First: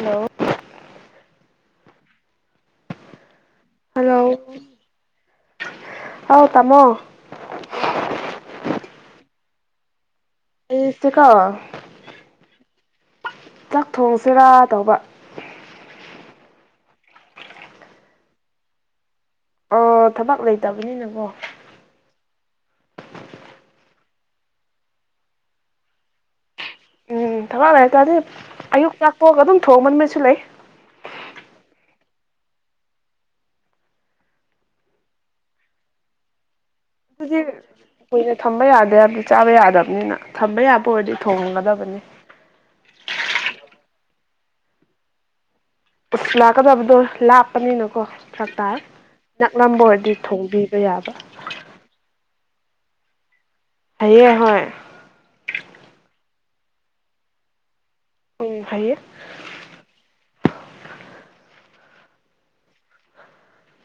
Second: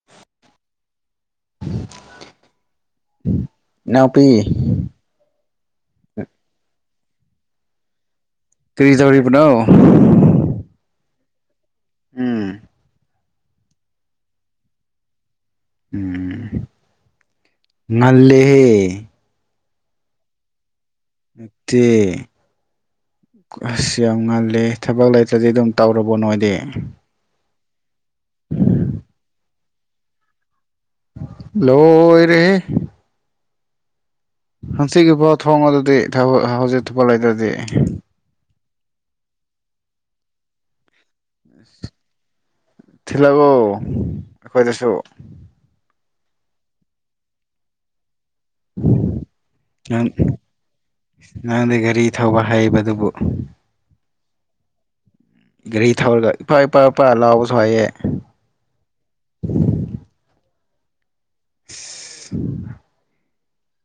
hello ꯎ hello ꯑꯥꯎ ꯀꯃꯣ ꯇꯔꯤꯖ ꯑꯣꯏꯔꯤꯔꯤꯕ ꯁꯤꯇꯀꯥ ꯎꯝ ꯆꯥꯛ ꯊꯣꯡꯁꯤꯔꯥ ꯇꯧꯕ ꯎꯝ ꯅꯜꯂꯤꯦꯦ ꯊꯕꯛ ꯂꯩꯇꯕ ꯅ ꯑꯁ ꯌꯥꯝ ꯉꯜꯂꯤꯦ ꯊꯕꯛ ꯂꯩꯇ꯭ꯔꯗꯤ ꯑꯗꯨꯝ ꯇꯧꯔꯕꯣ ꯅꯣꯏꯗꯤ ꯎꯝ ꯊꯕꯛ ꯂꯩꯇꯥꯥꯔꯗꯤ ꯑꯌꯨꯛ ꯆꯥꯛꯄꯣꯛꯒ ꯑꯗꯨꯝ ꯊꯣꯡꯃꯟꯕꯁꯨ ꯂꯩ ꯂꯣ ꯑꯣꯏꯣꯏ ꯔꯦ ꯍꯪꯆꯤꯒꯤ ꯄ ꯊꯣꯡꯉꯗꯗꯤ ꯍꯧꯖꯤꯛ ꯊꯨꯄ ꯑꯗꯨꯗꯤ ꯂꯩꯗ꯭ꯔꯗꯤ ꯀꯨꯏꯅ ꯊꯝꯕ ꯌꯥꯗꯦ ꯍꯥꯏꯕꯗꯤ ꯆꯥꯕ ꯌꯥꯗꯕꯅꯤꯅ ꯊꯝꯕ ꯌꯥꯕ ꯑꯣꯏꯔꯗꯤ ꯊꯣꯡꯒꯗꯕꯅꯤ ꯊꯤꯜꯂꯎ ꯑꯩꯈꯣꯏꯗꯁꯨ ꯎ ꯂꯥꯛꯀꯗꯕꯗꯣ ꯂꯥꯞꯄꯅꯤꯅꯀꯣ ꯆ ꯇꯥꯔ ꯅꯛꯂꯝꯝꯕ ꯅꯪ ꯑꯣꯏꯔꯗꯤ ꯊꯣꯡꯕꯤꯕ ꯌꯥꯕ ꯅꯪꯗꯤ ꯒꯥꯔꯤ ꯊꯧꯕ ꯍꯩꯕꯗꯨꯕꯨ ꯍꯌꯦꯍꯣꯏ ꯒꯥꯔꯤ ꯊꯧꯔꯒ ꯏꯄꯥ ꯏꯄꯥ ꯏꯄꯥ ꯂꯥꯎꯕꯁꯨ ꯍꯥꯏꯌꯦꯦ ꯎꯝ ꯍꯥꯏꯌꯦ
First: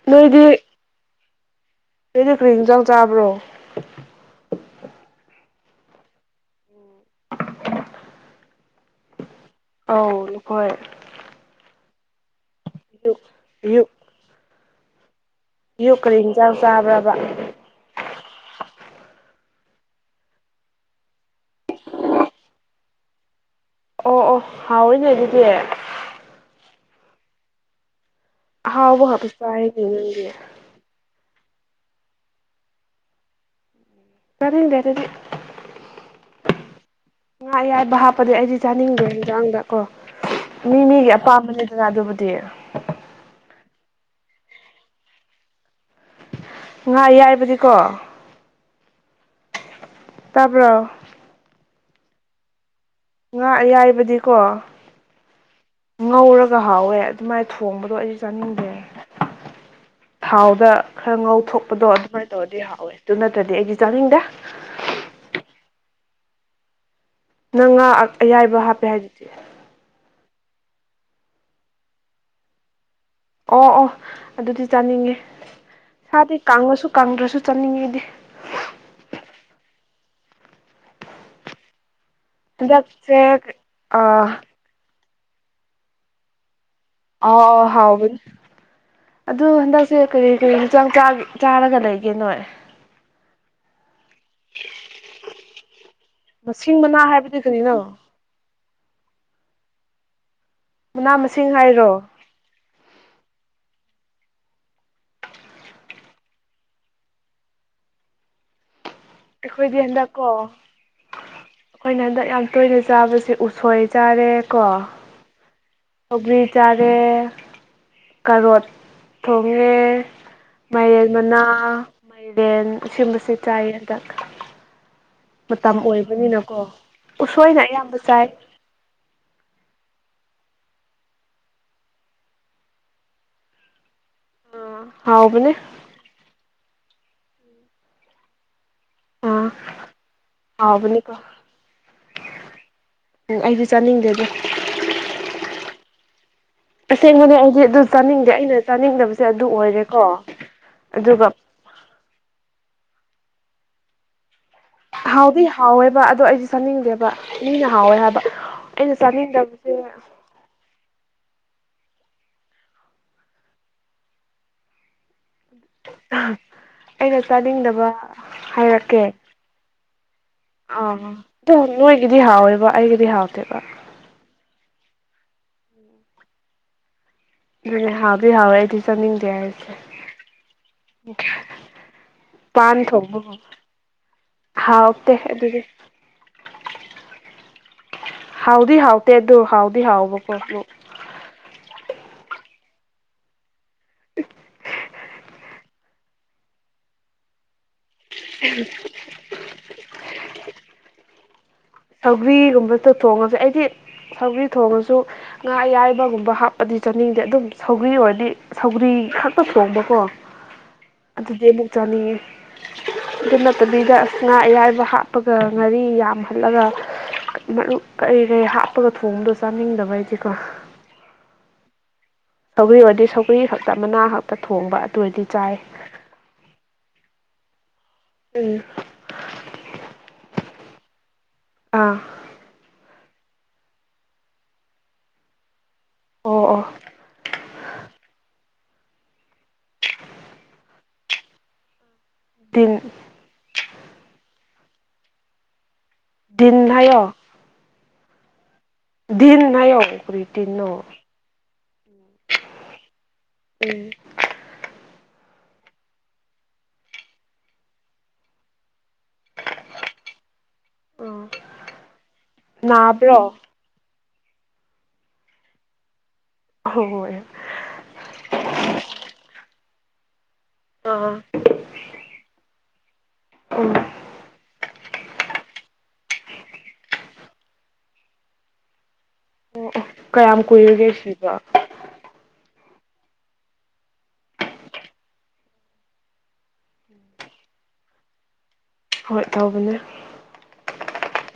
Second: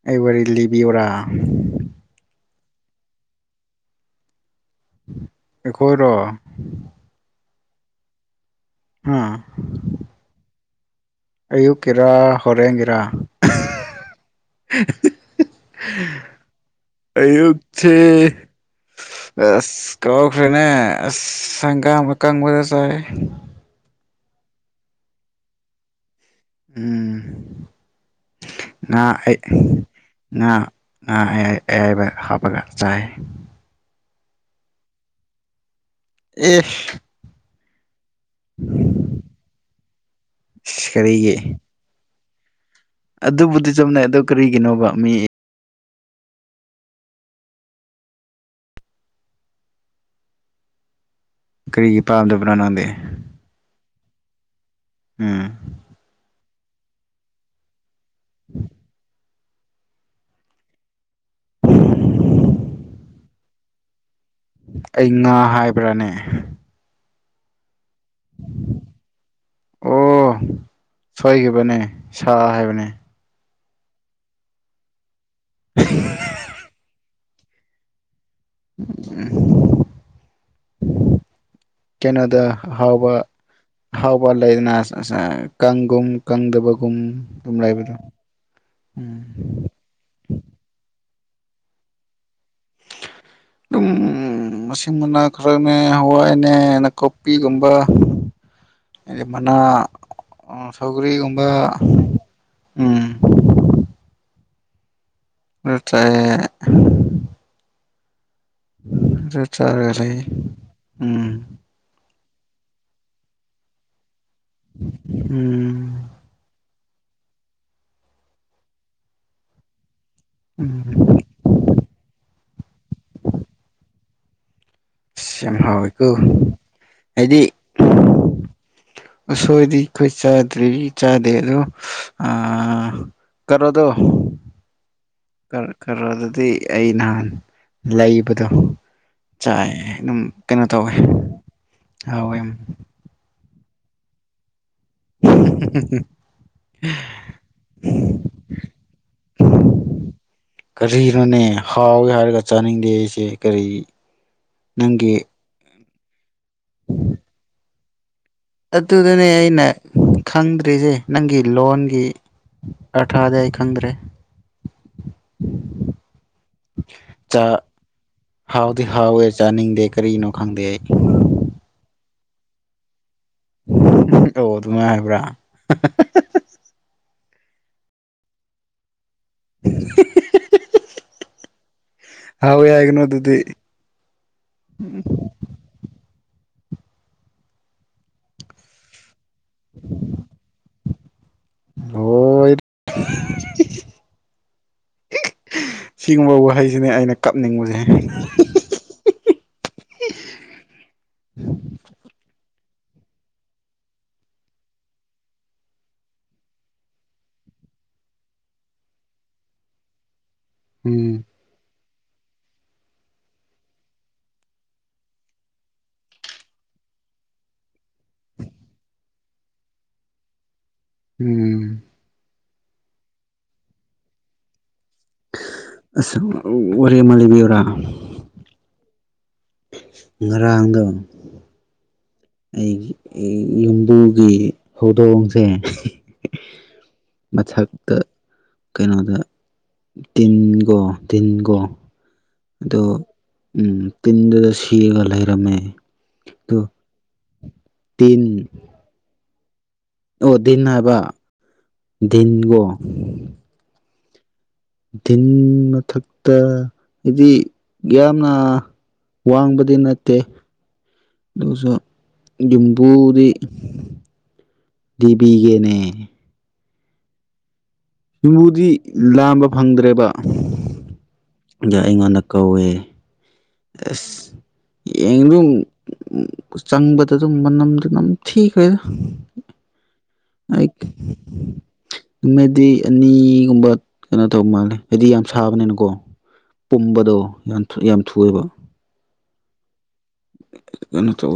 ꯑꯩꯕꯦ ꯅꯣꯏꯗꯤ ꯂꯤꯕꯤꯌꯔꯥ ꯀꯔꯤꯟꯖꯥꯡ ꯆꯥꯕ꯭ꯔꯣ ꯑꯩꯈꯣꯏꯔꯣ ꯍꯥ ꯑ ꯅꯈꯣꯏ ꯑꯌꯨꯛꯀꯤꯔꯥ ꯍꯣꯔꯦꯟꯒꯤꯦꯔꯥ ꯑꯌꯨꯛ ꯑꯌꯨꯛ ꯑꯌꯨꯛ ꯀꯔꯤ ꯏꯟꯖꯥꯡ ꯆꯥꯕ꯭ꯔꯕ ꯑꯌꯨꯛꯁ [inaudible] ꯑꯁ ꯀꯧꯈ꯭ꯔꯦꯅꯦ ꯑꯁ ꯁꯪꯒꯥꯝ ꯑꯃ ꯀꯪꯕꯗ ꯆꯥꯏ ꯑꯣ ꯑꯣ ꯍꯥꯎꯋꯔꯤꯅꯦ ꯑꯗꯨꯗꯤ ꯎꯝ ꯉ ꯑꯍꯥꯎꯕ ꯈꯛꯇ ꯑꯩ ꯆꯥꯏꯅꯦ ꯅꯪꯗꯤ ꯑꯩ ꯑꯩ ꯑꯦꯕ ꯍꯥꯄꯒꯥ ꯆꯥꯏ ꯇꯔꯗꯦꯔꯗꯤ ꯑꯦ ꯉꯥ ꯑꯌꯥꯏꯕ ꯍꯥꯞꯄꯗꯤ ꯑꯩꯗꯤ ꯆꯥꯅꯤꯡꯗꯦ ꯍꯟꯖꯥꯡꯗ ꯀꯣ ꯃꯤ ꯃꯤꯒꯤ ꯀꯔꯤꯒꯤ ꯑꯄꯥꯝꯕꯅꯦꯗꯅ ꯑꯗꯨꯕꯨ ꯗ ꯑꯗꯨꯕꯨꯗꯤ ꯆꯝꯅꯩ ꯑꯗ ꯀꯔꯤꯒꯤꯅꯣꯕ ꯃꯤ ꯉꯥ ꯌꯥꯏꯕꯗꯤꯀꯣ ꯇꯄ ꯀꯔꯤꯒꯤ ꯄꯥꯝꯗꯕꯅꯣ ꯅꯪꯗꯦ ꯉꯥ ꯌꯥꯏꯕꯗꯤꯀꯣ ꯎꯝ ꯆꯥꯛꯍꯥꯎꯋꯦ ꯑꯗꯨꯃꯥꯏꯅ ꯊꯣꯡꯕꯗꯣ ꯑꯩꯁꯨ ꯆꯥꯅꯤꯡꯗꯦ ꯊꯥꯎꯗ ꯈꯔ ꯉꯧ ꯊꯣꯛꯣꯛꯄꯗꯣ ꯑꯗꯨꯃꯥꯏꯅ ꯇꯧꯔꯗꯤ ꯍꯥꯎꯋꯦ ꯑꯗꯨ ꯅꯠꯇ꯭ꯔꯗꯤ ꯑꯩꯗꯤ ꯆꯥꯅꯤꯡꯗꯦ ꯑꯩ ꯉꯥ ꯍꯥꯏꯕ꯭ꯔꯥꯅꯤ ꯅꯪ ꯉ ꯑꯌꯥꯏꯕ ꯍꯥꯞꯄꯦ ꯍꯥꯏꯗꯨꯗꯤ ꯑꯣ ꯁꯣꯏꯈꯤꯕꯅꯦ ꯁꯥ ꯍꯥꯏꯕꯅꯦ ꯑꯣ ꯑꯣ ꯑꯗꯨꯗꯤ ꯆꯥꯅꯤꯡꯉꯦ ꯁꯥꯗꯤ ꯀꯪꯉꯁꯨ ꯀꯪꯗ꯭ꯔꯁꯨ ꯁꯨ ꯆꯠꯅꯤꯡꯉꯩꯗꯤ ꯎꯝ ꯀꯩꯅꯣꯗ ꯑꯍꯥꯎꯕ ꯍꯟꯗꯛꯁꯦ ꯑꯍꯥꯎꯕ ꯑꯥ ꯂꯩꯗꯅ ꯀꯪꯒꯨꯝ ꯀꯪꯗꯕ ꯑ ꯑꯥꯎ ꯍꯥꯎꯕꯅꯤ ꯎꯝ ꯑꯗꯨ ꯍꯟꯗꯛꯁꯦ ꯀꯔꯤ ꯀꯔꯤ ꯍꯆꯥꯡꯆꯥꯥꯒꯦ ꯆꯥꯔꯒ ꯂꯩꯒꯦ ꯅꯣꯏ ꯑꯗꯨꯝ ꯎ ꯃꯁꯤ ꯃꯅꯥ ꯈꯔꯅꯦ ꯍꯋꯥꯏꯅꯦ ꯃꯁꯤꯡ ꯃꯅꯥ ꯍꯥꯏꯕꯗꯤ ꯅꯥꯀꯨꯞꯄꯤꯒꯨꯝꯕ ꯀꯔꯤꯅꯣ ꯑꯗꯨꯗꯤ ꯃꯅꯥ ꯑꯣ ꯃꯅꯥ ꯁꯧꯒꯔꯤꯒꯨꯝꯕ ꯃꯁꯤꯡ ꯍꯥꯏꯔꯣ ꯎꯝ ꯅꯠꯇ꯭ꯔ ꯑꯩꯈꯣꯏꯗꯤ ꯆꯥꯔꯒ ꯂꯩ ꯍꯟꯗꯛꯀꯣ ꯎꯝ ꯑꯩꯈꯣꯏꯅ ꯍꯟꯗꯛ ꯌꯥꯝ ꯇꯣꯏꯅ ꯆꯥꯕꯁꯦ ꯎꯁꯣꯏ ꯆꯥꯔꯦꯀꯣ ꯎꯝ ꯍꯒ꯭ꯔꯤ ꯆꯥꯔꯦ ꯀꯔꯣꯠ ꯊꯣꯡꯉꯦ ꯎꯝ ꯃꯥꯏꯔꯦꯟ ꯃꯅꯥ ꯃꯥꯏꯔꯦꯟ ꯑꯁꯤꯨꯝꯕꯁꯦ ꯆꯥꯏ ꯍꯟꯗꯛ ꯑꯁ ꯌꯥꯝ ꯃꯇꯝ ꯍꯥꯎꯋꯦꯀꯣ ꯑꯣꯏꯕꯅꯤꯅꯀꯣ ꯍꯥꯏꯗꯤ ꯎꯁꯣꯏꯅ ꯑꯌꯥꯝꯕ ꯆꯥꯏ ꯑꯁꯣꯏꯗꯤꯈꯣꯏ ꯆ ꯊ꯭ꯔꯤ ꯆꯥ ꯗ ꯑꯗꯨ ꯑ ꯀꯣꯗꯣ ꯑꯣ ꯈꯔꯣ ꯑꯗꯨꯗꯤ ꯑꯩ ꯅꯍꯥꯟ ꯂꯩꯕꯗꯣ ꯑꯥ ꯆꯥꯏ ꯑꯗꯨꯝ ꯀꯩꯅꯣ ꯇꯧꯋꯦ ꯍꯥꯎꯕꯅꯤꯀꯣ ꯍꯥꯎꯋꯦꯝ ꯆꯥꯅꯤꯡꯗꯦꯗꯤ [inaudible] ꯑꯁꯦꯡꯕꯅꯦ ꯑꯩꯗꯤ ꯑꯗꯨ ꯆꯥꯅꯤꯡꯗꯦ ꯑꯩꯅ ꯆꯥꯅꯤꯡꯗꯕꯁꯦ ꯑꯗꯨ ꯑꯣꯏꯔꯦꯀꯣ ꯑꯗꯨꯒ ꯀꯔꯤꯅꯣꯅꯦ ꯍꯥꯎꯏꯦ ꯍꯥꯏꯔꯒ ꯆꯥꯅꯤꯡꯗꯦ ꯑꯩꯁꯦ ꯀꯔꯤ ꯅꯪꯒꯤ ꯍꯥꯎꯗꯤ ꯍꯥꯎꯋꯦꯕ ꯑꯗꯣ ꯑꯩꯁꯨ ꯆꯪꯅꯤꯡꯗꯦꯕ ꯃꯤꯅ ꯍꯥꯎꯋꯦ ꯍꯥꯏꯕ ꯑꯩꯅ ꯑꯗꯨꯗꯨꯅꯦ ꯑꯩꯅ ꯆꯥꯅꯤꯡꯗꯕꯁꯦ ꯈꯪꯗ꯭ꯔꯤꯁꯦ ꯅꯪꯒꯤ ꯂꯣꯟꯒꯤ ꯑꯔꯊꯥꯗꯤ ꯑꯩ ꯈꯪꯗ꯭ꯔꯦ ꯑꯩꯅ ꯆꯥ ꯆꯥꯅꯤꯡꯗꯕ ꯍꯥꯎꯗꯤ ꯍꯥꯏꯔꯛꯀꯦ ꯍꯥꯎꯋꯦ ꯆꯥꯅꯤꯡꯗꯦ ꯀꯔꯤꯅꯣ ꯈꯪꯗꯦ ꯑꯩ ꯏꯗꯤ ꯍꯥꯎꯋꯦꯕ ꯑꯩꯒꯤꯗꯤ ꯍꯥꯎꯇꯦꯕ ꯁꯃꯥꯏ ꯍꯥꯏꯕ꯭ꯔꯥ ꯅꯅꯦ ꯍꯥꯎꯗꯤ ꯍꯥꯎꯋꯦ ꯑꯩꯗꯤ ꯆꯪꯅꯤꯡꯗꯦ ꯍꯥꯏꯔꯤꯁꯦ ꯍꯥꯎꯋꯦ ꯄꯥꯟ ꯍꯥꯏꯒꯅꯨ ꯊꯧꯕ ꯑꯗꯨꯗꯤ ꯍꯥꯥ ꯑꯣꯛꯇ ꯑꯗꯨꯗꯤ ꯍꯥꯎꯗꯤ ꯍꯥꯎꯇꯦ ꯑꯗꯨ ꯍꯥꯎꯗꯤ ꯍꯥꯎꯕꯀꯣ ꯍꯣꯏ ꯁꯤꯒꯨꯝꯕ ꯋꯥꯍꯩꯁꯤꯅꯦ ꯑꯩꯅ ꯀꯞꯅꯤꯡꯕꯁꯦ ꯑ ꯁꯒ꯭ꯒꯨꯝꯝꯕ ꯑꯗꯣ ꯊꯣꯡꯉꯁꯦ ꯑꯩꯗꯤ ꯁꯧꯒ꯭ꯔꯤ ꯊꯣꯡꯉꯁꯨ ꯉꯥ ꯑꯌꯥꯏꯕꯒꯨꯝꯕ ꯍꯥꯞꯄꯗꯤ ꯆꯥꯅꯤꯡꯗꯦ ꯑꯗꯨꯝ ꯁꯧ ꯁꯧꯒ꯭ꯔꯤ ꯑꯣꯏꯔꯗꯤ ꯁꯧꯒ꯭ꯔꯤ ꯈꯛꯇ ꯊꯣꯡꯕꯀꯣ ꯎꯝ ꯑꯗꯨꯗꯤ ꯑꯃꯨꯛ ꯆꯅꯤ ꯑꯗꯨ ꯅꯠꯇꯕꯤꯗ ꯑꯁ ꯉꯥ ꯑꯌꯥꯥꯏꯕ ꯍꯥꯞꯄꯒ ꯉꯥꯔꯤ ꯌꯥꯝꯍꯜꯂꯒ ꯃꯔ ꯀꯩ ꯀꯩ ꯍꯥꯞꯄꯒ ꯊꯣꯡꯗꯣ ꯆꯥꯅꯤꯡꯗꯕ ꯍꯥꯏꯗꯤꯀꯣ ꯎꯝ ꯁꯧꯒ꯭ꯔꯤ ꯑꯣꯏꯔꯗꯤ ꯁꯧꯒꯔꯤ ꯈꯛꯇ ꯃꯅꯥ ꯈꯛꯇ ꯊꯣꯡꯕ ꯑꯗꯨ ꯑꯣꯏꯔꯗꯤ ꯆꯥꯏ ꯑ ꯋꯥꯔꯤ ꯑꯃ ꯂꯩꯕꯤꯌꯔꯥ ꯎꯝ ꯉꯔꯥꯡꯒ ꯑꯥ ꯑꯩꯒꯤ ꯌꯨꯝꯗꯨꯒꯤ ꯍꯧꯗꯣꯡꯁꯦ ꯑꯣ ꯑꯣ ꯃꯆꯥꯥꯛꯗ ꯀꯩꯅꯣꯗ ꯇꯤꯟꯒꯣ ꯇꯤꯟꯒꯣ ꯑꯗꯨꯤꯟ ꯑꯗꯣ ꯎꯝ ꯇꯤꯟꯗꯨꯗ ꯁꯤꯔꯒ ꯂꯩꯔꯝꯃꯦ ꯑꯗꯨ ꯤꯟꯌꯣ ꯇꯤꯟ ꯗꯟ ꯌꯛ ꯑꯣ ꯗꯤꯟ ꯍꯥꯏꯕ ꯗꯤꯟꯒꯣ ꯎꯝ ꯤꯟ ꯃꯊꯛꯇ ꯍꯥꯏꯗꯤ ꯌꯥꯝꯅ ꯋꯥꯡꯕꯗꯤ ꯅꯠꯇꯦ ꯑꯥ ꯣꯁꯥ ꯅꯥꯕ꯭ꯔꯣ ꯝꯝꯕꯨꯗꯤ ꯗꯤꯕꯒꯅꯦ ꯍꯣꯏ ꯨꯝꯕꯨꯗꯤ ꯂꯥꯝꯕ ꯐꯪꯗ꯭ꯔꯦꯕ ꯑꯥ ꯑ ꯑꯩꯉꯣꯟꯗ ꯀꯧꯋꯦ ꯎꯝ ꯑ ꯏꯗ ꯎꯝ ꯆꯪꯕꯗ ꯑꯗꯨꯝ ꯃꯅꯝꯗꯨꯅꯝ ꯊꯤꯈ꯭ꯔꯦꯗ ꯀꯌꯥꯝ ꯑꯩ ꯀꯨꯏꯔꯒꯦ ꯁꯤꯕ ꯎꯗꯤ ꯑꯦꯅꯤꯒꯨꯝꯕ ꯀꯩꯅꯣ ꯇꯧꯕ ꯃꯥꯜꯂꯦ ꯍꯥꯏꯕꯗꯤ ꯌꯥꯝ ꯁꯥꯕꯅꯤꯅꯀꯣ ꯄꯨꯝꯕꯗꯣ ꯌꯥꯝ ꯌꯥꯝ ꯊꯨꯑꯦꯕ ꯍꯣꯏ ꯇꯧꯕꯅꯦ ꯀꯩꯅꯣ ꯇ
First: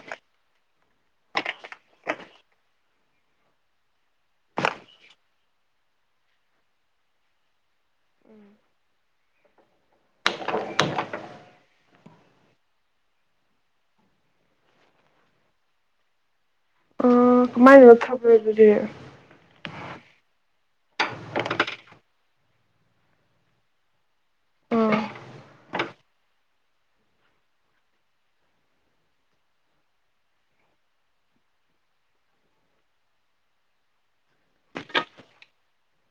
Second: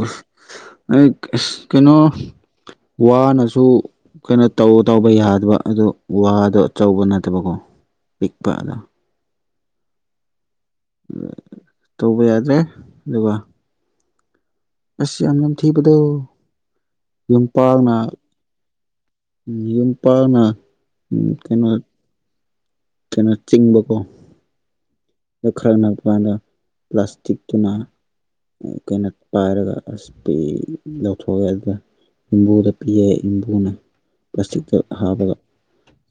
ꯑꯩ ꯀꯩꯅꯣ ꯋꯥꯅꯁꯨ ꯀꯩꯅꯣ ꯇꯧ ꯇꯧꯕ ꯌꯥꯗꯕ ꯑꯗꯨ ꯋꯥꯗꯣ ꯑꯆꯧꯕ ꯅꯠꯇꯕꯀꯣ ꯛꯄꯥꯗ ꯇꯧꯕ ꯌꯥꯗ꯭ꯔꯦ ꯑꯗꯨꯒ ꯑꯁ ꯌꯥꯝ ꯊꯗ ꯃꯥꯏꯅꯅ ꯊꯕ꯭ꯔꯦ ꯑꯗꯨꯗꯤ ꯌꯨꯝ ꯄꯥꯛꯅ ꯀꯩꯅꯣ ꯀꯩꯅꯣ ꯆꯤꯡꯤꯡꯕ ꯀꯣ ꯑꯥ ꯈꯔꯄꯗ ꯄ꯭ꯂꯥꯁꯇꯤꯛꯛꯇꯅ ꯀꯩꯅꯣ ꯄꯥꯏꯔꯒ ꯑꯁ ꯄꯤ ꯂꯧꯊꯣꯛꯑꯦ ꯑꯗꯨꯒ ꯌꯕꯨꯗ ꯄꯤꯑꯦ ꯌꯕꯨꯅ ꯄ꯭ꯂꯥꯁꯇꯤꯛꯇ ꯍꯥꯞꯕꯒ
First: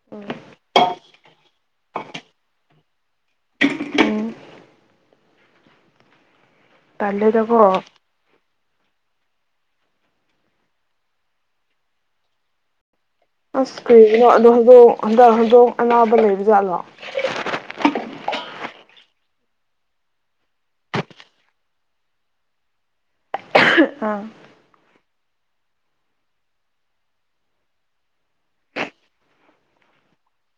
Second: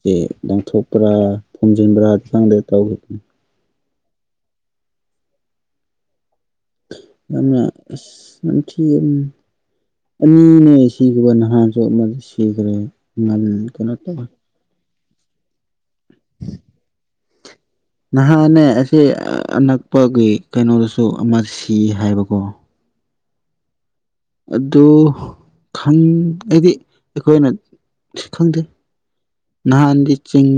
ꯁ ꯂꯪꯊꯣꯛꯄ꯭ꯔꯥ ꯐꯣꯝꯖꯤꯟꯕ꯭ꯔꯥ ꯈꯪꯗꯦ ꯇꯧꯈꯤꯕ ꯎꯝ ꯌꯥꯝ ꯇꯜꯂꯦꯗꯀꯣ ꯤ ꯑꯅꯤꯅꯦ ꯁꯤꯕ ꯅꯍꯥꯟꯁꯨ ꯑꯃꯗ ꯁꯤꯈ꯭ꯔꯦ ꯉꯟ ꯑꯁ ꯀꯩꯅꯣ ꯇꯧꯋꯦ ꯀꯔꯤꯅꯣ ꯑꯗꯣ ꯍꯧꯗꯣ ꯍꯟꯗꯛ ꯍꯧꯗꯣꯡ ꯑꯅꯥꯕ ꯂꯩꯕꯖꯥꯠꯂꯣ ꯅꯍꯥꯅꯦ ꯑꯁꯤ ꯑꯅꯛꯄꯒꯤ ꯀꯩꯅꯣꯗꯁꯨ ꯑꯃ ꯁꯤ ꯍꯥꯏꯕꯀꯣ ꯑꯗꯨ ꯈꯪ ꯑꯩꯗꯤ ꯑꯩꯈꯣꯏꯅ ꯈꯪꯗꯦ ꯅꯍꯥꯟꯗꯤ ꯆꯤꯡ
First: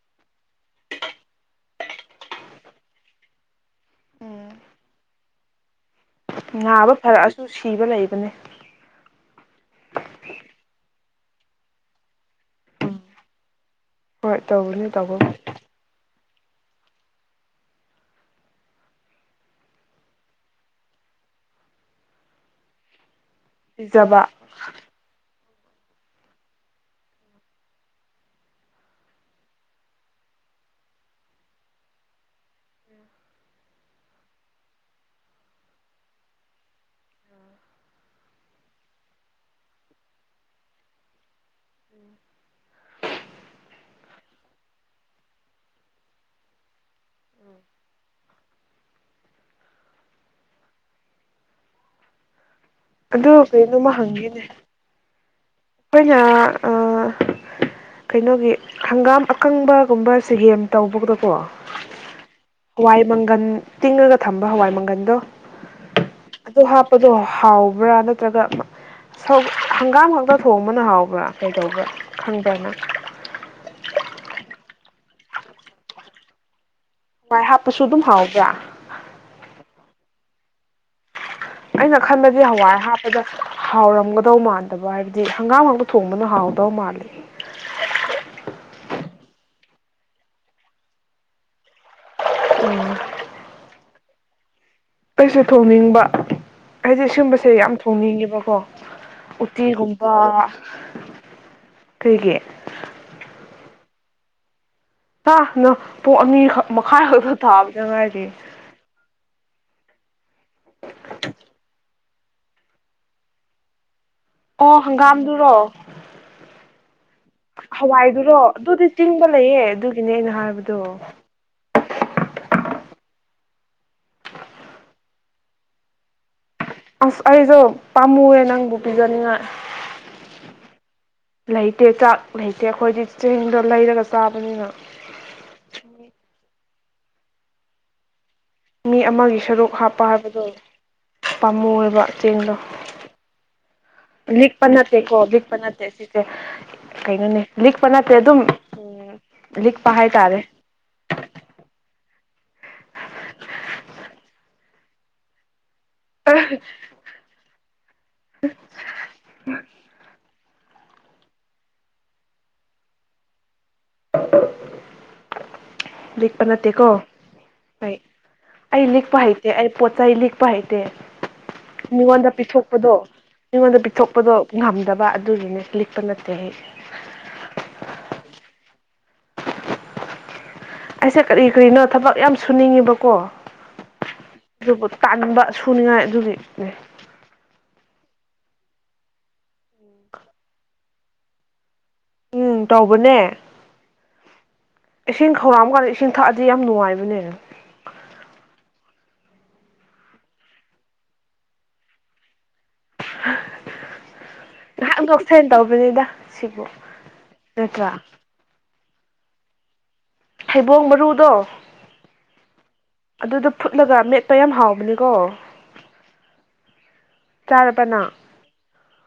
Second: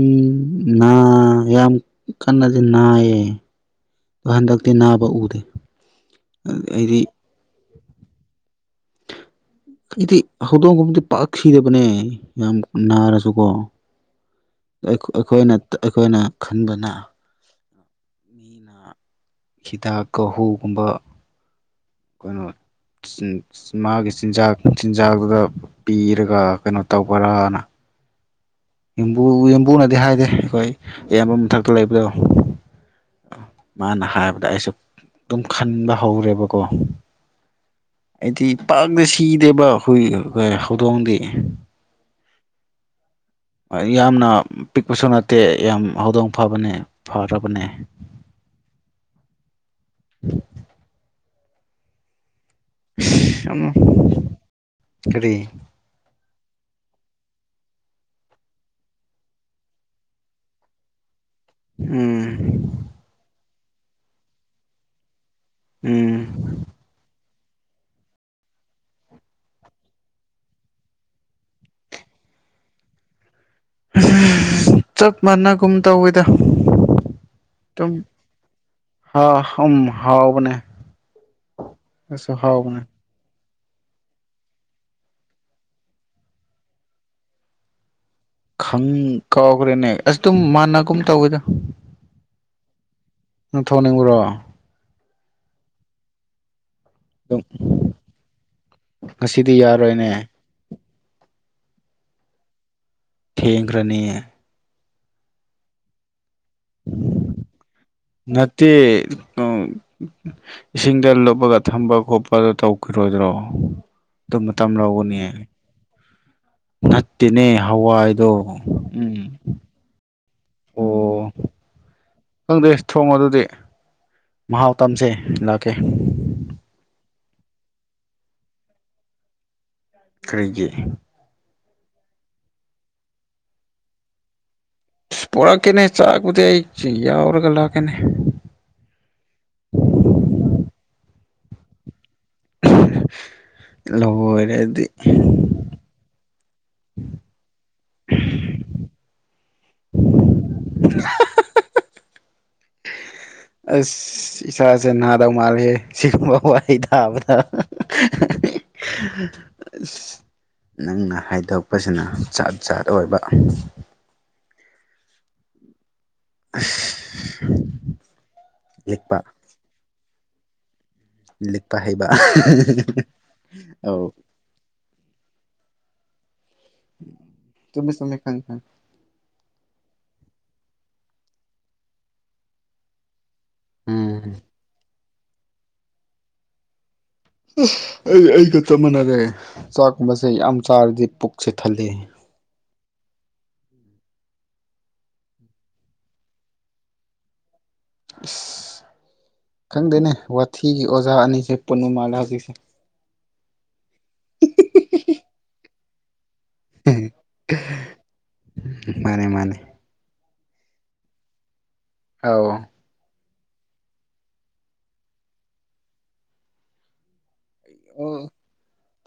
ꯅꯥ ꯌꯥꯝ ꯀꯟꯅꯗꯤ ꯅꯥꯏꯌꯦ ꯑꯗꯣ ꯍꯟꯗꯛꯇꯤ ꯅꯥꯕ ꯎꯗꯦ ꯉꯥꯕ ꯑꯩꯗꯤ ꯐꯔꯛꯑꯁꯨ ꯁꯤꯕ ꯂꯩꯕꯅꯦ ꯑꯩꯗꯤ ꯍꯧꯗꯣꯡꯒꯕꯗꯤ ꯄꯥꯛ ꯁꯤꯗꯕꯅꯦ ꯌꯥꯝ ꯅꯥꯔꯁꯨꯀꯣ ꯍꯣꯏ ꯇꯧꯕꯅꯦ ꯇꯧꯕꯕꯨꯗꯤ ꯑꯩꯈꯣꯏꯅ ꯑꯩꯈꯣꯏꯅ ꯈꯟꯕꯅ ꯃꯤꯅ ꯍꯤꯗꯥꯛ ꯍꯨꯒꯨꯝꯕ ꯀꯩꯅꯣ ꯃꯥꯒꯤ ꯀꯤꯖꯕ ꯆꯤꯟꯖꯥꯛ ꯆꯤꯟꯖꯥꯛꯇꯨꯗ ꯄꯤꯔꯒ ꯀꯩꯅꯣ ꯇꯧꯕ꯭ꯔꯅ ꯕꯨ ꯌꯦꯝꯕꯨꯅꯗꯤ ꯍꯥꯏꯗꯦ ꯑꯩꯈꯣꯏ ꯑꯌꯥꯝꯕ ꯃꯊꯛꯇ ꯂꯩꯕꯗꯣ ꯃꯥꯅ ꯍꯥꯏꯕꯗ ꯑꯩꯁꯨ ꯑꯗꯨꯝ ꯈꯟꯕ ꯍꯧꯔꯦꯕꯀꯣ ꯑꯩꯗꯤ ꯄꯥꯛꯗ ꯁꯤꯗꯦꯕ ꯑꯩꯈꯣꯏ ꯍꯧꯗꯣꯡꯗꯤ ꯌꯥꯝꯅ ꯄꯤꯛꯄꯁꯨ ꯅꯠꯇꯦ ꯌꯥꯝ ꯍꯧꯗꯣꯡ ꯐꯕꯅꯦ ꯐꯔꯕꯅꯦ [unintelligible] [inaudible] ꯎꯝ [unintelligible] [inaudible] ꯑꯗꯨ ꯑ ꯀꯔꯤ [unintelligible] [inaudible] ꯑꯩꯈꯣꯏ ꯌꯥ ꯑ ꯀꯩꯅꯣꯒꯤ ꯍꯪꯒꯥꯝ ꯑꯀꯪꯕꯒꯨꯝꯕ ꯁꯤꯒꯦꯝ ꯇꯧꯕꯗ ꯑꯣ ꯎꯝ ꯍꯋꯥꯏ ꯃꯪꯒꯟ ꯇꯤꯡꯉꯒ ꯊꯝꯕ ꯍꯋꯥꯏ ꯃꯪꯒꯟꯗꯣ ꯎꯝ ꯑꯗꯨ ꯍꯥꯞꯄꯗꯣ ꯍꯥꯎꯕ꯭ꯔꯥ ꯅꯠꯇ꯭ꯔꯒ ꯍꯪꯒꯥꯝ ꯈꯛꯇ ꯊꯣꯡꯕꯅ ꯍꯥꯎꯕ꯭ꯔꯥ ꯀꯩꯗꯧꯕ꯭ꯔꯥ ꯈꯪꯕ꯭ꯔꯅ ꯎꯝ ꯆꯞ ꯃꯥꯟꯅꯒꯨꯝ ꯇꯧꯋꯤꯗ ꯅꯨꯡꯉꯥꯏ ꯍꯥꯞꯄꯁꯨ ꯑꯗꯨꯝ ꯍꯥꯎꯕ꯭ꯔꯥ ꯑꯝ ꯍꯥꯎꯕꯅꯦ ꯑꯩꯅ ꯑꯗꯨꯁꯨ ꯈꯟꯕꯗꯤ ꯍꯋꯥꯏ ꯍꯥꯎꯕꯅꯦ ꯍꯥꯞꯄꯗ ꯍꯥꯎꯔꯝꯒꯗꯧ ꯃꯥꯟꯗꯕ ꯍꯥꯏꯕꯗꯤ ꯍꯪꯒꯥꯝ ꯍꯥꯛꯇ ꯊꯣꯡꯕꯅ ꯍꯥꯎꯗꯧ ꯃꯥꯜꯂꯤ ꯈꯪ ꯀꯥꯎꯈ꯭ꯔꯦꯅꯦ ꯑꯁ ꯑꯗꯨꯝ ꯃꯥꯟꯅꯒꯨꯝ ꯇꯧꯋꯦꯗ ꯎꯝ [unintelligible] [inaudible] ꯅꯪ ꯊꯣꯡꯅꯤꯡꯕ꯭ꯔꯣ ꯑꯩꯩꯁꯨꯦ ꯊꯣꯡꯅꯤꯡꯕ ꯍꯥꯏꯗꯤ ꯑꯗꯨꯝ ꯁꯤꯒꯨꯝꯕꯁꯦ ꯌꯥꯝ ꯊꯣꯡꯅꯤꯡꯉꯦꯕꯀꯣ ꯉꯁꯤꯗꯤ ꯎꯇꯤꯒꯨꯝꯕ ꯌꯥꯔꯣꯏꯅꯦ ꯀꯔꯤꯒꯦꯠ ꯊꯦꯡꯈ꯭ꯔꯅꯤꯌꯦ ꯁꯥ ꯅ ꯄꯣꯛ ꯑꯅꯤꯈꯛ ꯃꯈꯥꯏ ꯈꯛꯇ ꯊꯥꯕꯅ ꯉꯥꯏꯔꯤ ꯎ ꯏꯁꯤꯡꯗ ꯂꯨꯞꯄꯒ ꯊꯝꯕ ꯈꯣꯠꯄ ꯑꯗꯨ ꯇꯧꯈꯤꯔꯣꯏꯗ꯭ꯔꯣ ꯑꯗꯨꯃ ꯇ ꯑꯣ ꯑꯃꯔꯅꯤ ꯍꯥꯏ ꯍꯪꯒꯥꯝꯗꯨꯔꯣ ꯍꯋꯥꯏꯗꯣ ꯍꯋꯥꯏꯗꯨꯔꯣ ꯑꯗꯨꯗꯤ ꯆꯤꯡꯕ ꯎꯝ ꯂꯩꯌꯦ ꯑꯗꯨꯒꯤꯅꯦ ꯑꯩꯅ ꯍꯥꯏꯕꯗꯣ ꯑꯣ [unintelligible] [inaudible] ꯈꯪꯗꯦ ꯊꯣꯡꯉꯣ ꯑꯗꯨꯗꯤ ꯃꯍꯥꯎ ꯇꯝꯁꯦ ꯂꯥꯛꯀꯦ ꯑꯁ ꯑꯩꯁꯨ ꯄꯥꯝꯃꯨꯑꯦ ꯅꯪꯕꯨ ꯄꯤꯖꯅꯤꯡꯉꯥꯏ ꯀꯔꯤꯒꯤ ꯂꯩꯇꯦ ꯆꯥꯛ ꯂꯩꯇꯦ ꯑꯩꯈꯣꯏꯗꯤ ꯆꯦꯡꯗꯣ ꯂꯩꯔꯒ ꯆꯥꯕꯅꯤꯅ ꯁ ꯄꯣꯔꯛꯀꯦꯅꯦ ꯆꯥꯛꯄꯗꯤ ꯑꯩ ꯌꯥꯎꯔꯒ ꯂꯥꯛꯀꯅꯤ ꯃꯤ ꯄꯥꯝꯃꯣꯏꯕ ꯂꯂꯣ [unintelligible] [inaudible] ꯂꯤꯛꯄ ꯅꯠꯇꯦꯀꯣ ꯂꯤꯛꯄ ꯅꯠꯇꯦ ꯁꯤꯁꯦ ꯀꯩꯅꯣꯅꯦ ꯂꯤꯛꯄ ꯅꯠꯇꯦ ꯑꯗꯨꯝ ꯎꯝ ꯂꯤꯛ ꯄꯍ ꯇꯔꯦ [unintelligible] [inaudible] ꯑꯁ ꯏꯁꯁꯥꯥꯁꯦ ꯅꯍꯥꯗ ꯎ ꯃꯥꯜꯦ ꯁꯤꯒꯨꯝꯕ ꯋꯥꯍꯩ ꯇꯥꯕꯗ ꯑ ꯅꯪꯅ ꯍꯥꯏꯗꯣꯛꯄꯁꯤꯅ ꯆꯥꯠ ꯥꯠ ꯑꯣꯏꯕ [inaudible] ꯂꯤꯛꯄ ꯅꯠꯇꯦꯀꯣ ꯑꯩ ꯑꯩ ꯂꯤꯛꯄ ꯍꯩꯇꯦ ꯑꯩ ꯄꯣꯠ ꯆꯩ ꯂꯤꯛ ꯄꯥꯏꯗꯦ ꯂꯤꯛꯄ ꯍꯩꯕ ꯃꯤꯉꯣꯟꯗ ꯄꯤꯊꯣꯛꯄꯗꯣ ꯃꯤꯉꯣꯟꯗ ꯑꯧ ꯄꯤꯊꯣꯛꯄꯗꯣ ꯉꯝꯗꯕ ꯑꯗꯨꯒꯤꯅꯦ ꯂꯤꯛ ꯄꯅꯠꯇꯦ ꯑꯩ ꯆꯃꯁ ꯈꯪ ꯈ [unintelligible] ꯑꯩꯁꯦ ꯀꯔꯤ ꯀꯔꯤꯅꯣ ꯊꯕꯛ ꯌꯥꯝ ꯁꯨꯅꯤꯡꯉꯦꯕꯀꯣ ꯎꯝ ꯑꯗꯨꯕꯨ ꯇꯥꯟꯕ ꯁꯨꯅꯤꯡꯉꯥꯏ ꯑꯗꯨꯒꯤꯅꯦ ꯑꯥ ꯑꯩ ꯑꯩꯒ ꯆꯞ ꯃꯥꯟꯅꯔꯦ ꯆꯥꯛꯀꯨꯝꯕꯁꯦ ꯌꯥꯝ ꯆꯥꯔꯗꯤ ꯄꯨꯛꯁꯦ ꯊꯜꯂꯦ ꯎꯝ ꯇꯧꯕꯅꯦ ꯏꯁꯤꯡ ꯈꯧꯔꯥꯡꯕꯀꯥꯟꯗ ꯏꯁꯤꯡ ꯊꯛꯑꯗꯤ ꯌꯥꯝ ꯅꯨꯡꯉꯥꯏꯕꯅꯦ [inaudible] ꯈꯪꯗꯦꯅꯦ ꯋꯥꯊꯤꯒꯤ ꯑꯣꯖꯥ ꯑꯅꯤꯁꯦ ꯄꯨꯟꯕꯃꯥꯜꯂꯦ ꯍꯧꯖꯤꯛꯁꯦ ꯍ [inaudible] ꯉꯥꯏꯍꯥꯛ ꯅꯣꯛꯁꯦꯅ ꯇꯧꯕꯅꯤꯗ ꯁꯤꯕꯨ ꯅꯠꯇ꯭ꯔꯥ ꯃꯥꯅꯦ ꯃꯥꯅꯦ ꯊꯩꯕꯣꯡ ꯃꯔꯨꯗꯣ ꯑ ꯑꯗꯨꯗꯣ ꯐꯨꯠꯂꯒ ꯃꯦꯠꯄ ꯌꯥꯝ ꯍꯥꯎꯕꯅꯤꯀꯣ ꯆꯥꯔꯕ ꯑꯣ ꯅꯪ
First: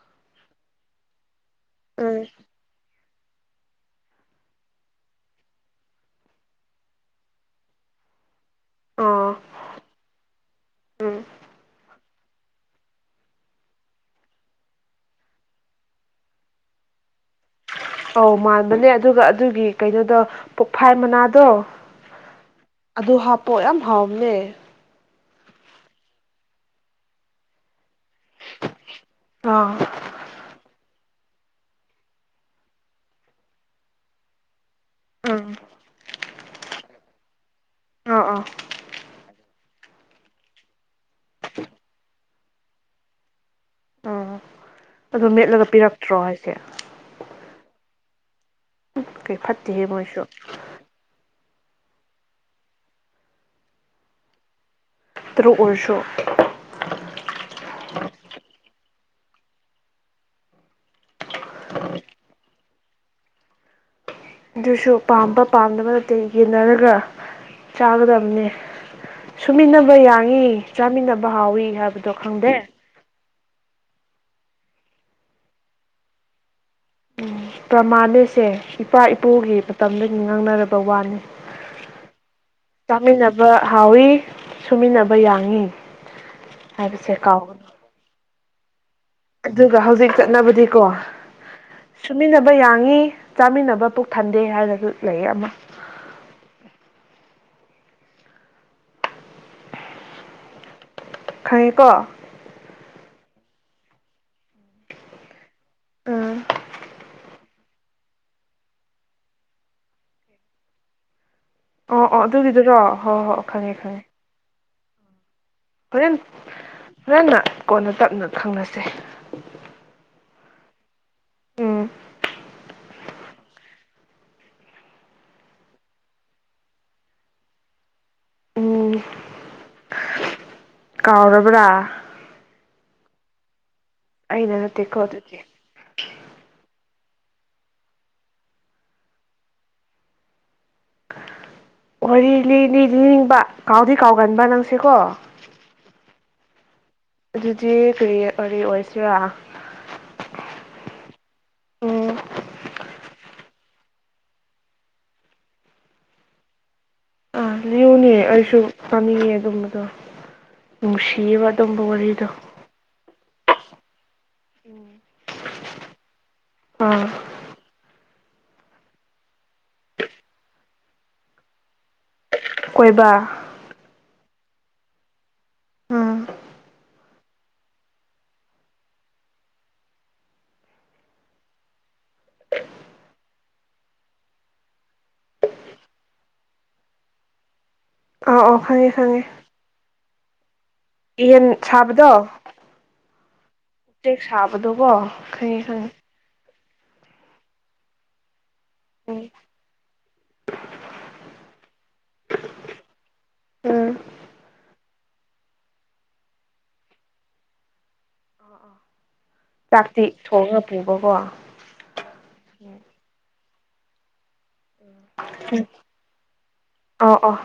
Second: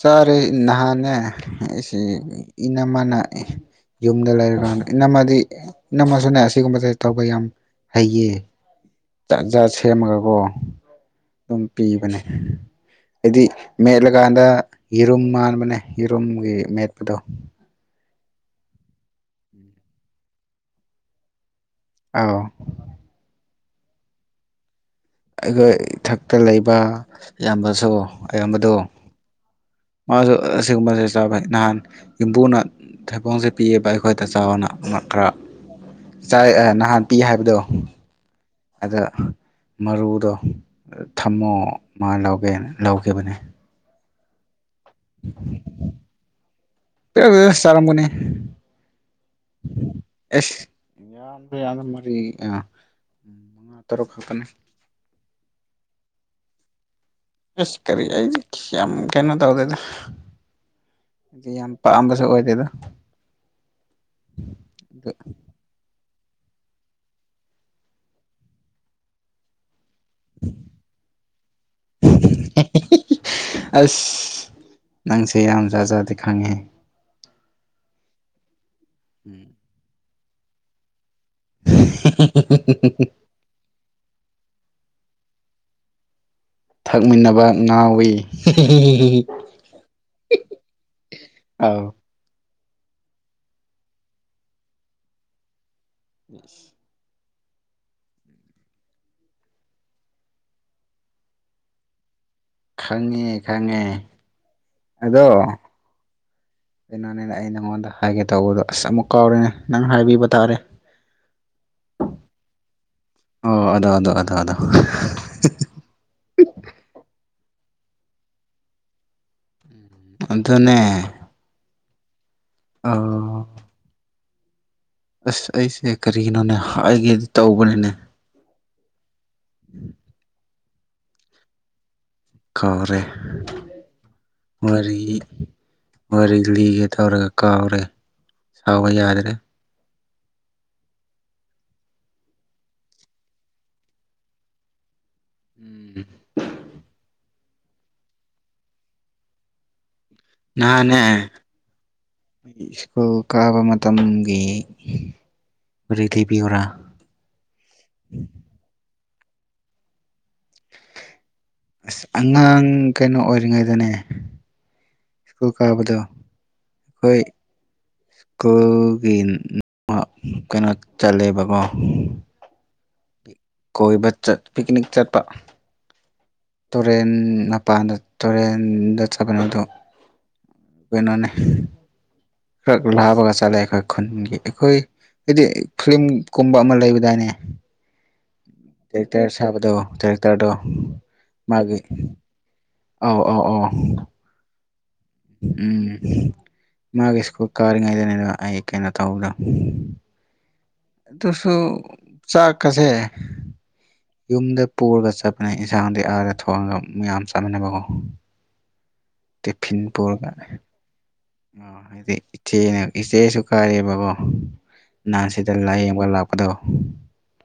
ꯆꯥꯔꯦ ꯅꯍꯥꯟꯅꯦ ꯑꯩꯁꯦ ꯎꯝ ꯏꯅꯝꯃꯅ ꯌꯨꯝꯗ ꯂꯩꯔꯀꯥꯟꯗ ꯏꯅꯝꯃꯗꯤ ꯏꯅꯝꯃꯁꯨꯅꯦ ꯑꯁꯤꯒꯨꯝꯕꯁ ꯇꯧꯕ ꯌꯥꯝ ꯍꯩꯌꯦ ꯑꯥ ꯖꯥꯠ ꯖꯥꯠ ꯁꯦꯝꯃꯒꯀꯣ ꯎꯝ ꯑꯗꯨꯝ ꯄꯤꯕꯅꯦ ꯍꯥꯏꯗꯤ ꯃꯦꯠꯂꯀꯥꯟꯗ ꯌꯦꯔꯨꯝ ꯃꯥꯟꯕꯅꯦ ꯌꯦꯔꯨꯝꯒꯤ ꯃꯦꯠꯄꯗꯣ ꯑꯧ ꯃꯥꯟꯕꯅꯦ ꯑꯗꯨꯒ ꯑꯗꯨꯒꯤ ꯀꯩꯅꯣꯗꯣ ꯄꯣꯡꯐꯥꯏ ꯃꯅꯥꯗꯣ ꯑꯥꯎ ꯑꯗꯨ ꯍꯥꯞꯄꯣ ꯌꯥꯝ ꯍꯥꯎꯕꯅꯦ ꯑꯩꯈꯣꯏ ꯏꯊꯛꯇ ꯂꯩꯕ ꯏꯌꯥꯝꯕꯁꯨ ꯑꯌꯥꯝꯕꯗꯣ ꯑꯥ ꯃꯥꯁꯨ ꯑꯁꯤꯒꯨꯝꯕꯁꯦ ꯆꯕ ꯅꯍꯥꯟ ꯌꯨꯝꯕꯨꯅ ꯊꯩꯕꯣꯡꯁꯦ ꯄꯤꯌꯦꯕ ꯑꯩꯈꯣꯏꯗ ꯆꯥꯎꯑꯣꯅ ꯈꯔ ꯑꯥ ꯆꯥꯏ ꯑꯥ ꯅꯍꯥꯟ ꯄꯤ ꯍꯥꯏꯕꯗꯣ ꯑ ꯑ ꯑꯗꯥ ꯃꯔꯨꯗꯣ ꯊꯝꯃꯣ ꯃꯥ ꯂꯧꯒꯦ ꯂꯧꯈꯤꯕꯅꯦ ꯎꯥ ꯑꯗꯨꯣ ꯃꯦꯠꯂꯒ ꯄꯤꯔꯛꯇ꯭ꯔꯣ ꯍꯥꯏꯁꯦ ꯄꯤꯔꯛꯇꯦꯗ ꯆꯥꯔꯝꯒꯅꯤ ꯀꯩ ꯐꯠꯇꯦꯍꯦ ꯃꯣꯏꯁꯨ ꯀꯌꯥꯅꯣ ꯃꯔꯤ ꯑꯥ ꯇꯔꯨꯛ ꯈꯛꯇꯅꯤ ꯇꯔꯨꯛ ꯑꯣꯏꯔꯁꯨ ꯑꯁ ꯀꯔꯤ ꯑꯩꯗꯤ ꯌꯥꯝ ꯀꯩꯅꯣ ꯇꯧꯗꯦꯗ ꯌꯥꯝ ꯄꯥꯝꯕꯁꯨ ꯑꯣꯏꯗꯦꯗꯥ ꯗꯨꯁꯨ ꯄꯥꯝꯕꯥ ꯄꯥꯝꯗꯕ ꯌꯦꯟꯅꯔꯒ ꯆꯥꯒꯗꯕꯅꯦ ꯁꯨꯃꯤꯟꯅꯕ ꯕ ꯌꯥꯡꯏ ꯆꯥꯃꯤꯟꯅꯕ ꯍꯥꯎꯋꯤ ꯍꯥꯏꯕꯗꯣ ꯈꯪꯗꯦ ꯑꯁ ꯅꯪꯁꯦ ꯌꯥꯝꯖꯥꯠ ꯖꯥꯠꯇꯤ ꯈꯪꯉꯦ ꯄ꯭ꯔꯃꯥꯟꯅꯦꯁꯦ ꯏꯄꯥ ꯏꯄꯨꯒꯤ ꯃꯇꯝꯗꯒꯤ ꯉꯥꯡꯅꯔꯕ ꯋꯥꯅꯤ ꯆꯥꯃꯤꯟꯅꯕ [unintelligible] ꯍꯥꯎꯋꯤ ꯁꯨꯃꯤꯟꯅꯕ ꯌꯥꯡꯏ ꯊꯛꯃꯤꯟꯅꯕ ꯉꯥꯎꯋꯤ ꯑꯗꯨꯒ ꯍꯧꯖꯤꯛ ꯆꯠꯅꯕꯗꯤꯀꯣ ꯑꯧ ꯁꯨꯃꯤꯟꯅꯕ ꯕ ꯌꯥꯡꯏꯤ ꯆꯥꯃꯤꯟꯅꯕ ꯄꯨꯛ ꯊꯟꯗꯦ ꯍꯥꯏꯔꯁꯨ ꯂꯩꯌꯦ ꯑꯃ [inaudible] ꯈꯪꯉꯦꯀꯣ ꯈꯪꯉꯦ ꯈꯪꯉꯦ ꯑꯗꯣ ꯎꯝ ꯀꯩꯅꯣꯅꯦꯅꯦ ꯑꯩ ꯅꯪꯉꯣꯟꯗ ꯍꯥꯏꯒꯦ ꯇꯧꯕꯗꯣ ꯑꯁ ꯑꯃꯨꯛ ꯀꯥꯎꯔꯅꯦ ꯅꯪ ꯍꯥꯏꯕꯤꯕ ꯇꯥꯔꯦ ꯑꯣ ꯑꯣ ꯑꯗꯨꯒꯤꯗꯨꯔꯣ ꯍꯣꯏ ꯍꯣꯏ ꯑꯣ ꯈꯪꯉꯦ ꯑꯗꯣ ꯈꯪꯉꯦ ꯑꯗꯣ [inaudible] ꯍꯣꯔꯦꯟ ꯍꯣꯔꯟꯅ ꯀꯣꯟꯅ ꯇꯞꯅ ꯈꯪꯅꯁꯦ ꯑꯗꯨꯅꯦ ꯎꯝ ꯑ ꯑꯁ ꯑꯩꯁꯦ ꯀꯔꯤꯒꯤꯅꯣꯅꯦ ꯍꯥꯏꯒꯦꯗꯤ ꯇꯧꯕꯅꯤꯅꯦ ꯎꯝ ꯀꯥꯎꯔꯕꯕ꯭ꯔꯥ ꯀꯧꯔꯦ ꯑꯩꯅ ꯅꯠꯇꯦꯀꯣ ꯋꯥꯔꯤꯔꯤ ꯑꯗꯨꯗꯤ ꯑꯣꯏꯔꯒ ꯇꯧꯔꯒ ꯀꯥꯎꯔꯦ ꯁꯥꯎꯕ ꯌꯥꯗꯔꯦ ꯍ ꯂꯤꯂꯤ ꯂꯤꯅꯤꯡꯕ ꯀꯥꯎꯗꯤ ꯀꯥꯎꯒꯟꯕ ꯅꯪꯁꯦꯀꯣ ꯎꯝ ꯑꯗꯨꯗꯤ ꯀꯔꯤ ꯀ ꯑꯣꯏꯁꯤꯔꯥ ꯎꯝ ꯀ ꯀꯥꯕ ꯃꯇꯪꯒꯤ ꯩ ꯊꯩꯕꯤꯌꯣꯔꯥ ꯑꯥ ꯂꯤꯌꯨꯅꯦ ꯑꯩꯁꯨ ꯇꯥꯅꯤꯡꯉꯦ ꯑꯗꯨꯝꯕꯗꯣ ꯅꯨꯡꯁꯤꯌꯦꯕ ꯑꯗꯨꯝꯕ ꯑꯁ ꯋꯥꯔꯤꯗꯣ ꯑꯉꯥꯡ ꯀꯩꯅꯣ ꯑꯣꯏꯔꯤꯉꯩꯗꯅꯦ ꯁ꯭ꯀꯨꯜ ꯀꯥꯕꯗ ꯑꯥ ꯑꯩꯈꯣꯏ ꯁ꯭ꯀꯨꯜꯒꯤ ꯀꯩꯅꯣ ꯆꯜꯂꯦꯕꯀꯣ ꯀꯣꯏꯕ ꯀꯣꯏꯕ ꯆꯠ ꯄꯤꯛꯅꯤꯛ ꯆꯠꯄ ꯑꯝ ꯇꯨꯔꯦꯟ ꯃꯄꯥꯟꯗ ꯇꯨꯔꯦꯟꯗ ꯆꯠꯕꯅꯤ ꯑꯗꯨ ꯀꯩꯅꯣꯅꯦ ꯈ ꯂꯥꯕꯒ ꯆꯠꯂꯦ ꯑꯩꯈꯣꯏ ꯈꯨꯟꯒꯤ ꯑꯩꯈꯣꯏ ꯍꯥꯏꯗꯤ ꯐꯤꯝꯒꯨꯝꯕ ꯑꯃ ꯂꯩꯕꯗꯥꯏꯅꯦ ꯑꯥ ꯑꯣ ꯈꯪꯉꯦ ꯇꯦꯛꯇꯔ ꯁꯥꯕꯗꯣ ꯇ ꯏꯍꯟ ꯁꯥꯕꯗꯣ ꯑꯧ ꯑꯧ ꯑꯧ ꯎꯆꯦꯛ ꯁꯥꯕꯗꯨ ꯀꯣ ꯎꯝ ꯃꯥꯒꯦ ꯏꯁꯀꯨ ꯀꯥꯔꯥꯏꯗꯅꯦ ꯀꯩꯅꯣ ꯇꯧꯕꯗꯣ ꯑꯗꯨꯁꯨ ꯆꯥꯛꯀꯁꯦ ꯎꯝ ꯎꯝ ꯌꯨꯝꯗ ꯄꯨꯔꯒ ꯆꯠꯄꯅꯦ ꯏꯟꯁꯥꯡꯗꯤ ꯑꯥꯗ ꯊꯣꯡꯉꯒꯌꯥꯝ ꯆꯠꯃꯤꯟꯅꯕꯀꯣ ꯇꯤꯐꯤꯟ ꯆꯥꯛꯇꯤ ꯄꯔꯒ ꯊꯣꯡꯉꯒ ꯄꯨꯕꯀꯣ ꯑꯣ ꯍꯥꯏꯗꯤ ꯏꯆꯦꯅ ꯏꯆꯦꯁꯨ ꯀꯥꯏꯔꯦꯕꯀꯣ ꯅꯍꯥꯟꯁꯤꯗ ꯎꯝ ꯂꯥꯏꯌꯦꯡꯒ ꯂꯥꯛꯄꯗꯣ ꯑꯣ ꯑꯣ ꯑꯣ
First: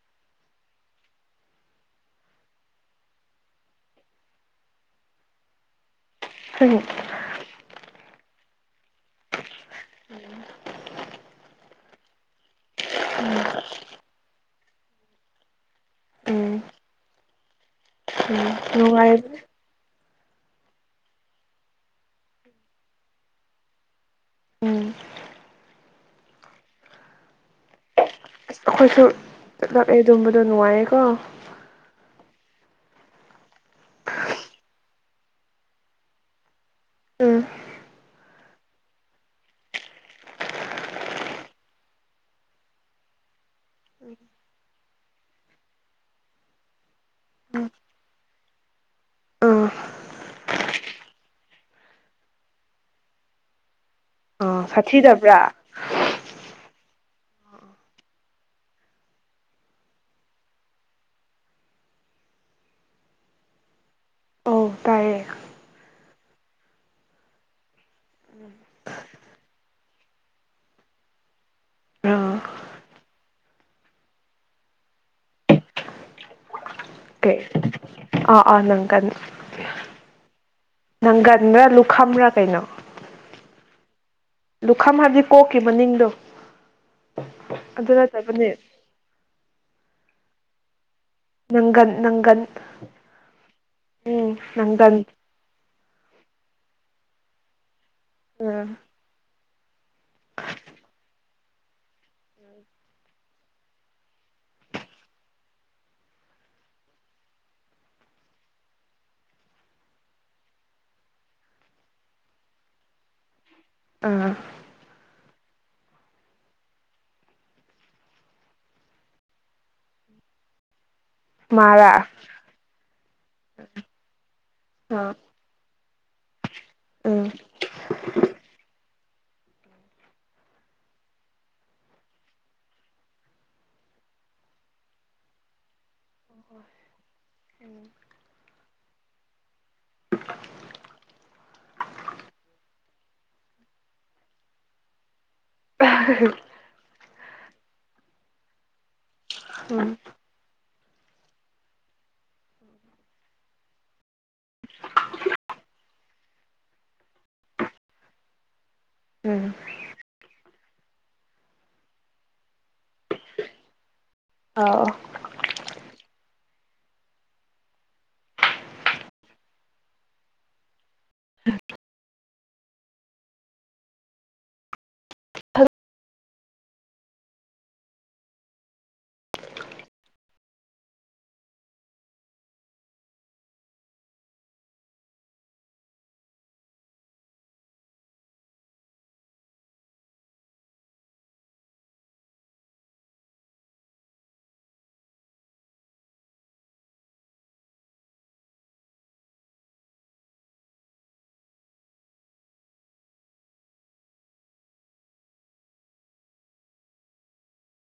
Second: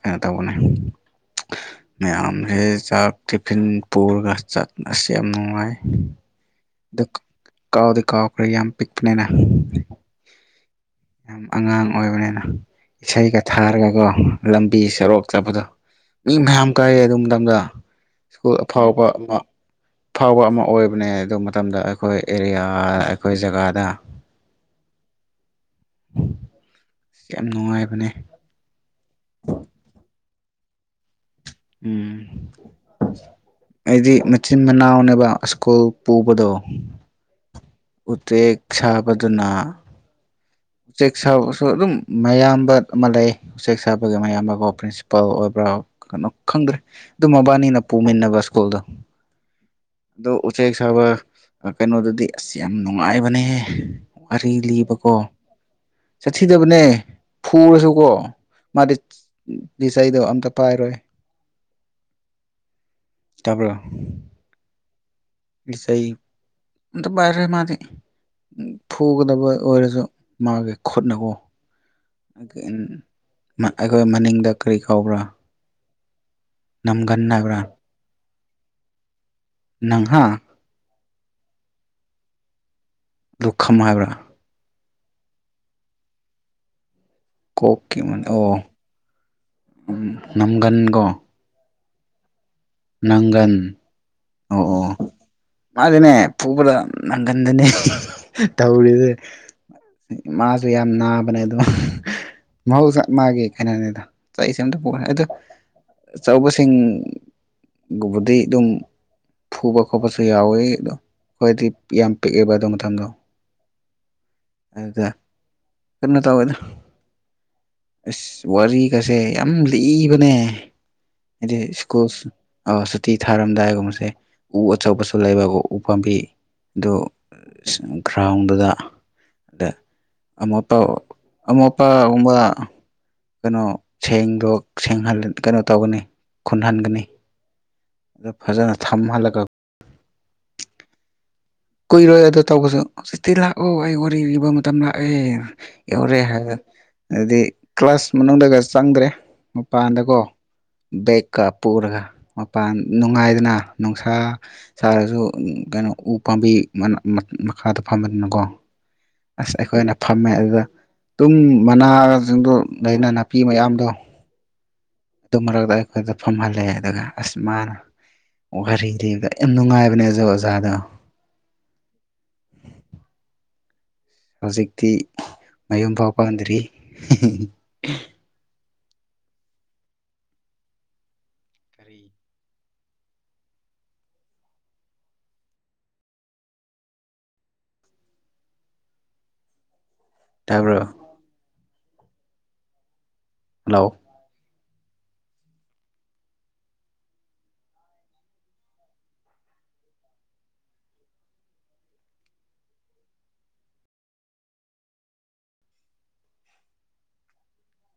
ꯀꯩꯅꯣ ꯇꯧꯕꯅꯦ ꯃꯌꯥꯝ ꯍꯦ ꯆꯥꯛ ꯇꯤꯐꯤꯟ ꯄꯨꯔꯒ ꯆꯠꯁ ꯌꯥꯝ ꯅꯨꯡꯉꯥꯏ ꯎꯝ ꯑꯗꯨ ꯀꯥꯎꯗꯤ ꯀꯥꯎꯈ꯭ꯔꯦ ꯌꯥꯝ ꯄꯤꯛꯄꯅꯤꯅ ꯌꯥꯝ ꯑꯉꯥꯡ ꯑꯣꯏꯕꯅꯤꯅ ꯏꯁꯩꯒ ꯊꯥꯔꯒꯀꯣ ꯂꯝꯕꯤ ꯁꯣꯔꯣꯛ ꯆꯠꯄꯗꯣ ꯃꯤ ꯎꯝ ꯃꯌꯥꯝ ꯀꯥꯏꯔꯦ ꯑꯗꯨꯝꯊꯪꯗ ꯁ꯭ꯀꯨꯜ ꯑꯐꯥꯎꯕ ꯅꯨꯡꯉꯥꯏ ꯑꯃ ꯐꯥꯎꯕ ꯑꯃ ꯑꯣꯏꯕꯅꯦ ꯑꯗꯨ ꯃꯇꯝꯗ ꯑꯩꯈꯣꯏ ꯑꯦꯔꯤꯌꯥ ꯑꯩꯈꯣꯏ ꯖꯒꯥꯗ ꯎꯝ ꯑ ꯌꯥꯝ ꯅꯨꯡꯉꯥꯏꯕꯅꯦ ꯑꯁ ꯑꯩꯈꯣꯏꯁꯨ ꯆꯠꯂꯛꯑꯦ ꯑꯗꯨꯝꯕꯗꯣ ꯅꯨꯡꯉꯥꯏꯌꯦꯀꯣ ꯎꯝ ꯑꯩꯗꯤ ꯃꯆꯤꯟ ꯃꯅꯥꯎꯅꯦꯕ ꯁ꯭ꯀꯨꯜ ꯄꯨꯕꯗꯣ ꯎꯝ ꯎꯆꯦꯛ ꯁꯥꯕꯗꯨꯅ ꯎꯝ ꯎꯆꯦꯛ ꯁꯥꯕꯁꯨ ꯑꯗꯨꯝ ꯃꯌꯥꯝꯕ ꯑꯃ ꯂꯩ ꯎꯆꯦꯛ ꯁꯥꯕꯒꯤ ꯃꯌꯥꯝꯕꯀꯣ ꯄ꯭ꯔꯤꯟꯁꯤꯄꯥꯜ ꯑꯣꯏꯕ꯭ꯔꯥ ꯀꯩꯅꯣ ꯈꯪꯗ꯭ꯔꯦ ꯑꯗꯨ ꯃꯕꯥꯅꯤꯅ ꯄꯨꯃꯤꯟꯅꯕ ꯁ꯭ꯀꯨꯜꯗꯣ ꯑ ꯑꯗꯣ ꯎꯆꯦꯛ ꯁꯥꯕ ꯀꯩꯅꯣꯗꯗꯤ ꯑꯁ ꯌꯥꯝ ꯅꯨꯡꯉꯥꯏꯕꯅꯦ ꯋꯥꯔꯤ ꯑꯥ ꯂꯤꯕꯀꯣ ꯁꯥꯊꯤꯗꯕ꯭ꯔꯥ ꯆꯠꯊꯤꯗꯕꯅꯦ ꯐꯨꯔꯁꯨꯀꯣ ꯃꯥꯗꯤ ꯗꯣ ꯑꯝꯇ ꯄꯥꯏꯔꯣꯏ ꯇꯥꯄꯔ ꯑꯧ ꯇꯥꯏꯌꯦ ꯁ ꯑꯇ ꯄꯔ ꯃꯥꯗꯤ ꯎ ꯐꯨꯒꯗꯕ ꯑꯣꯏꯔꯁꯨ ꯃꯥꯒꯤ ꯈꯨꯠꯅꯀꯣ ꯑꯥ ꯑꯩꯈꯣꯏ ꯃꯅꯤꯡꯗ ꯀꯔꯤ ꯀꯧꯕ꯭ꯔꯥ ꯀꯩ ꯅꯝꯒꯟꯅꯕ꯭ꯔꯥ ꯑꯥ ꯑꯥ ꯉꯪꯒꯅꯤ ꯅꯪꯍꯥꯛ ꯅꯪꯒꯟꯕ꯭ꯔꯥ ꯂꯨꯈ꯭ꯔꯥ ꯀꯩꯅꯣ ꯄꯨꯈꯝ ꯍꯥꯏꯕ꯭ꯔꯥ ꯂꯨꯈꯝ ꯍꯥꯏꯕꯗꯤ ꯀꯣꯛꯈꯤꯕ ꯃꯅꯤꯡꯗꯣ ꯑꯗꯨ ꯀꯣꯛꯀꯦꯅꯤ ꯅꯠꯇꯕꯅꯦ ꯑꯣ ꯎ ꯅꯝꯒꯟꯀꯣ ꯅꯪꯒꯟ ꯅꯪꯒꯟ ꯅꯪꯒꯟ ꯎꯝ ꯑꯣꯛꯑꯣ ꯅꯪꯒꯟ ꯃꯥꯅꯦ ꯄ ꯄꯨꯕꯗ ꯅꯪꯒꯟꯗꯅꯦ ꯎꯝ ꯇꯧꯔꯤꯗ ꯃꯥꯁꯨ ꯌꯥꯝ ꯅꯥꯕꯅꯦ ꯑꯗꯨ ꯃꯍꯧꯁ ꯃꯥꯒꯦ ꯀꯩꯅꯅꯤꯗ ꯆꯁꯦ ꯑꯇ ꯑꯣ ꯑꯆꯧꯕꯁꯤꯡꯒꯨꯝꯕꯗꯤ ꯑꯗꯨꯝ ꯐꯨꯕ ꯈꯣꯠꯄꯁꯨ ꯌꯥꯎꯋꯤ ꯑꯗꯣ ꯍꯥꯏꯣꯏꯗꯤ ꯌꯥꯝ ꯄꯤꯛꯑꯦꯕ ꯑꯗꯨ ꯃꯗꯣ ꯑꯥ ꯀꯩꯅꯣ ꯇꯧꯋꯦꯗ ꯑꯁ ꯋꯥꯔꯤꯒꯁꯦ ꯌꯥꯝ ꯂꯤꯕꯅꯦ ꯍꯥꯏꯗꯤ ꯃꯥꯔꯥ ꯁ꯭ꯀꯨꯜ ꯁꯨꯇꯤ ꯊꯥꯔꯝꯗꯥꯏꯒꯨꯝꯕꯁꯦ ꯎ ꯑꯥ ꯑꯆꯧꯕꯁꯨ ꯂꯩꯕ ꯎꯄꯥꯥꯝꯕꯤ ꯑꯗꯨ ꯎꯝ ꯒ꯭ꯔꯥꯎꯟꯗꯨꯗ ꯑꯗꯦ ꯑꯃꯄꯥ ꯑꯃꯄꯥ ꯀꯕ ꯀꯩꯅꯣ ꯁꯦꯡꯗꯣꯡ ꯀꯩꯅꯣ ꯇꯧꯒꯅꯤ ꯈꯨꯟꯍꯟꯒꯅꯤ ꯑꯗꯨ ꯐꯖꯅ ꯊꯝꯍꯜꯂꯒ ꯀꯨꯏꯔꯣꯏ ꯑꯗꯨꯗ ꯇꯧꯕꯁꯨ ꯆꯤꯇꯤ ꯂꯥꯛꯑꯣ ꯑꯩ ꯋꯥꯔꯤ ꯂꯤꯕ ꯃꯇꯝ ꯂꯥꯛꯑꯦ ꯑꯦꯎꯔꯦ ꯍꯥꯏ ꯑꯗꯨꯗꯤ ꯀ꯭ꯂꯥꯁ ꯃꯗꯒꯁꯤ ꯆꯪꯗ꯭ꯔꯦ ꯎꯝ ꯃꯄꯥꯟꯗꯀꯣ ꯕꯦꯒꯀ ꯄꯨꯔꯒ ꯃꯄꯥꯟ ꯅꯨꯡꯉꯥꯏꯗꯅ ꯅꯨꯡꯁꯥ ꯁꯥꯔꯁꯨ ꯀꯩꯅꯣ ꯎ ꯄꯥꯝꯕꯤ ꯃꯈꯥꯗ ꯐꯝꯕꯅꯤꯅꯀꯣ ꯎꯝ ꯑꯁ ꯑꯩꯈꯣꯏꯅ ꯐꯝꯃꯦ ꯑꯗꯨꯗ ꯇꯨꯝ ꯃꯅꯥꯁꯤꯡꯗꯨ ꯂꯩꯩꯅ ꯅꯥꯄꯤ ꯃꯌꯥꯝꯗꯣ ꯑꯧ ꯇ ꯃꯔꯗ ꯑꯩꯈꯣꯏ ꯐꯝꯍꯜꯂꯛꯑꯦ ꯑꯗꯨꯒ ꯑꯁ ꯃꯥꯅ ꯋꯥꯔꯤ ꯂꯤꯕꯗ ꯌꯥꯝ ꯅꯨꯡꯉꯥꯏꯕꯅꯦ ꯑꯣꯖꯥ ꯑꯣꯖꯥꯗꯣ ꯍꯧꯖꯤꯛꯇꯤ ꯃꯌꯨꯝ ꯐꯥꯎ ꯄꯥꯟꯗ꯭ꯔꯤ ꯇꯥꯔꯕꯔ ꯍꯜꯂꯣ